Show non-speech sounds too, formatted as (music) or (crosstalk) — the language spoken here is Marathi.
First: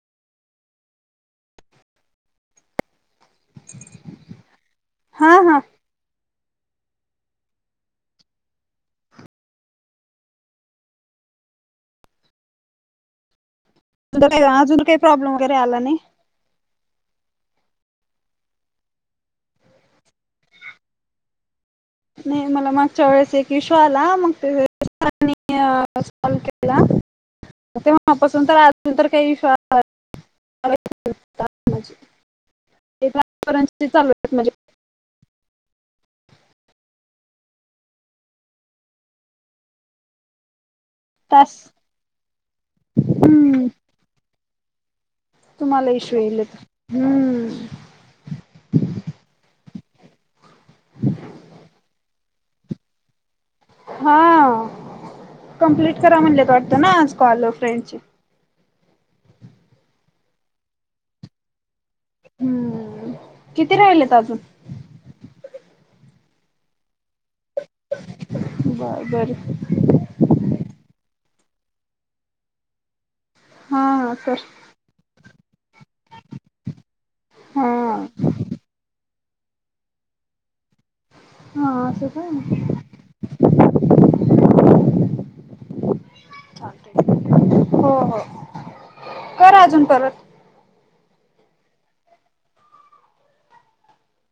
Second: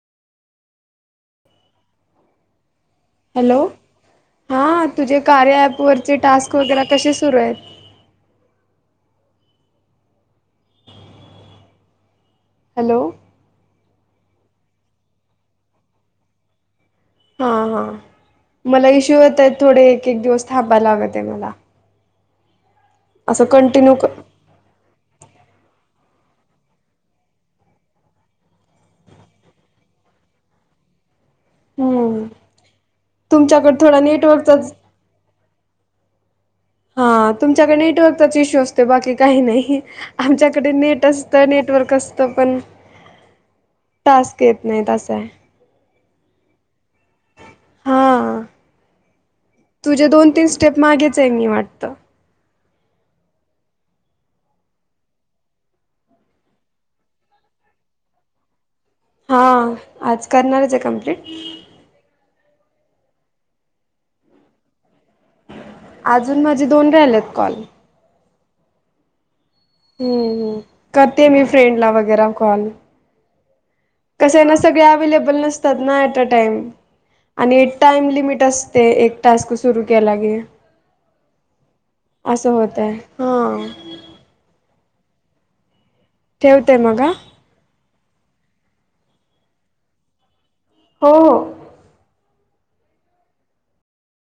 हॅलो, हा तुझे हा कार्य हा ॲप वरचे टास्क वगैरे कसे सुरू आहेत. हॅलो. का अजून काही प्रॉब्लेम वगैरे आला नाही. हा हा मला इश्यू यता आहेत थोडे एक एक दिवस थांबाय लागत आहे मला नाही मला मागच्या वेळेस असं एक विश्वा कंटिन्यू आला क मग ते केला. तेपसून तर आजून तर काही विश्वास हम्म तुमच्याकडे र् थोडा चालूज नेटवर्कचाच हा तुमच्याकडे नेटवर्कचा इश्यू असते बाकी काही नाही आमच्याकडे नेट. टास्क नटव अस पण हम्म येत. आहे तुम्हाला इश येईल तर हम्म. हां तुझे दोन तीन स्टेप मागेच आहे मी वाटत. हा. कंप्लीट करा म्हणले कातो ना आज कॉल फ्रेंडची हा आज करणारच आहे कम्प्लीट. हम्म किती राहिलेत अजून अजून माझे दोन राहिलेत कॉल ब बर. हम्मम् करते मी फ्रेंडला वगैरे कॉल हा हा सर कसं ना सगळे अवे्हेलेबल नस. अ टाम आणि हा टाइम लिमिट असते एक टास्क सुरू केलागे हा काय असं होत आहे हा. (unintelligible) ठेवतेय मग हो हो कर अजून परत हो हो.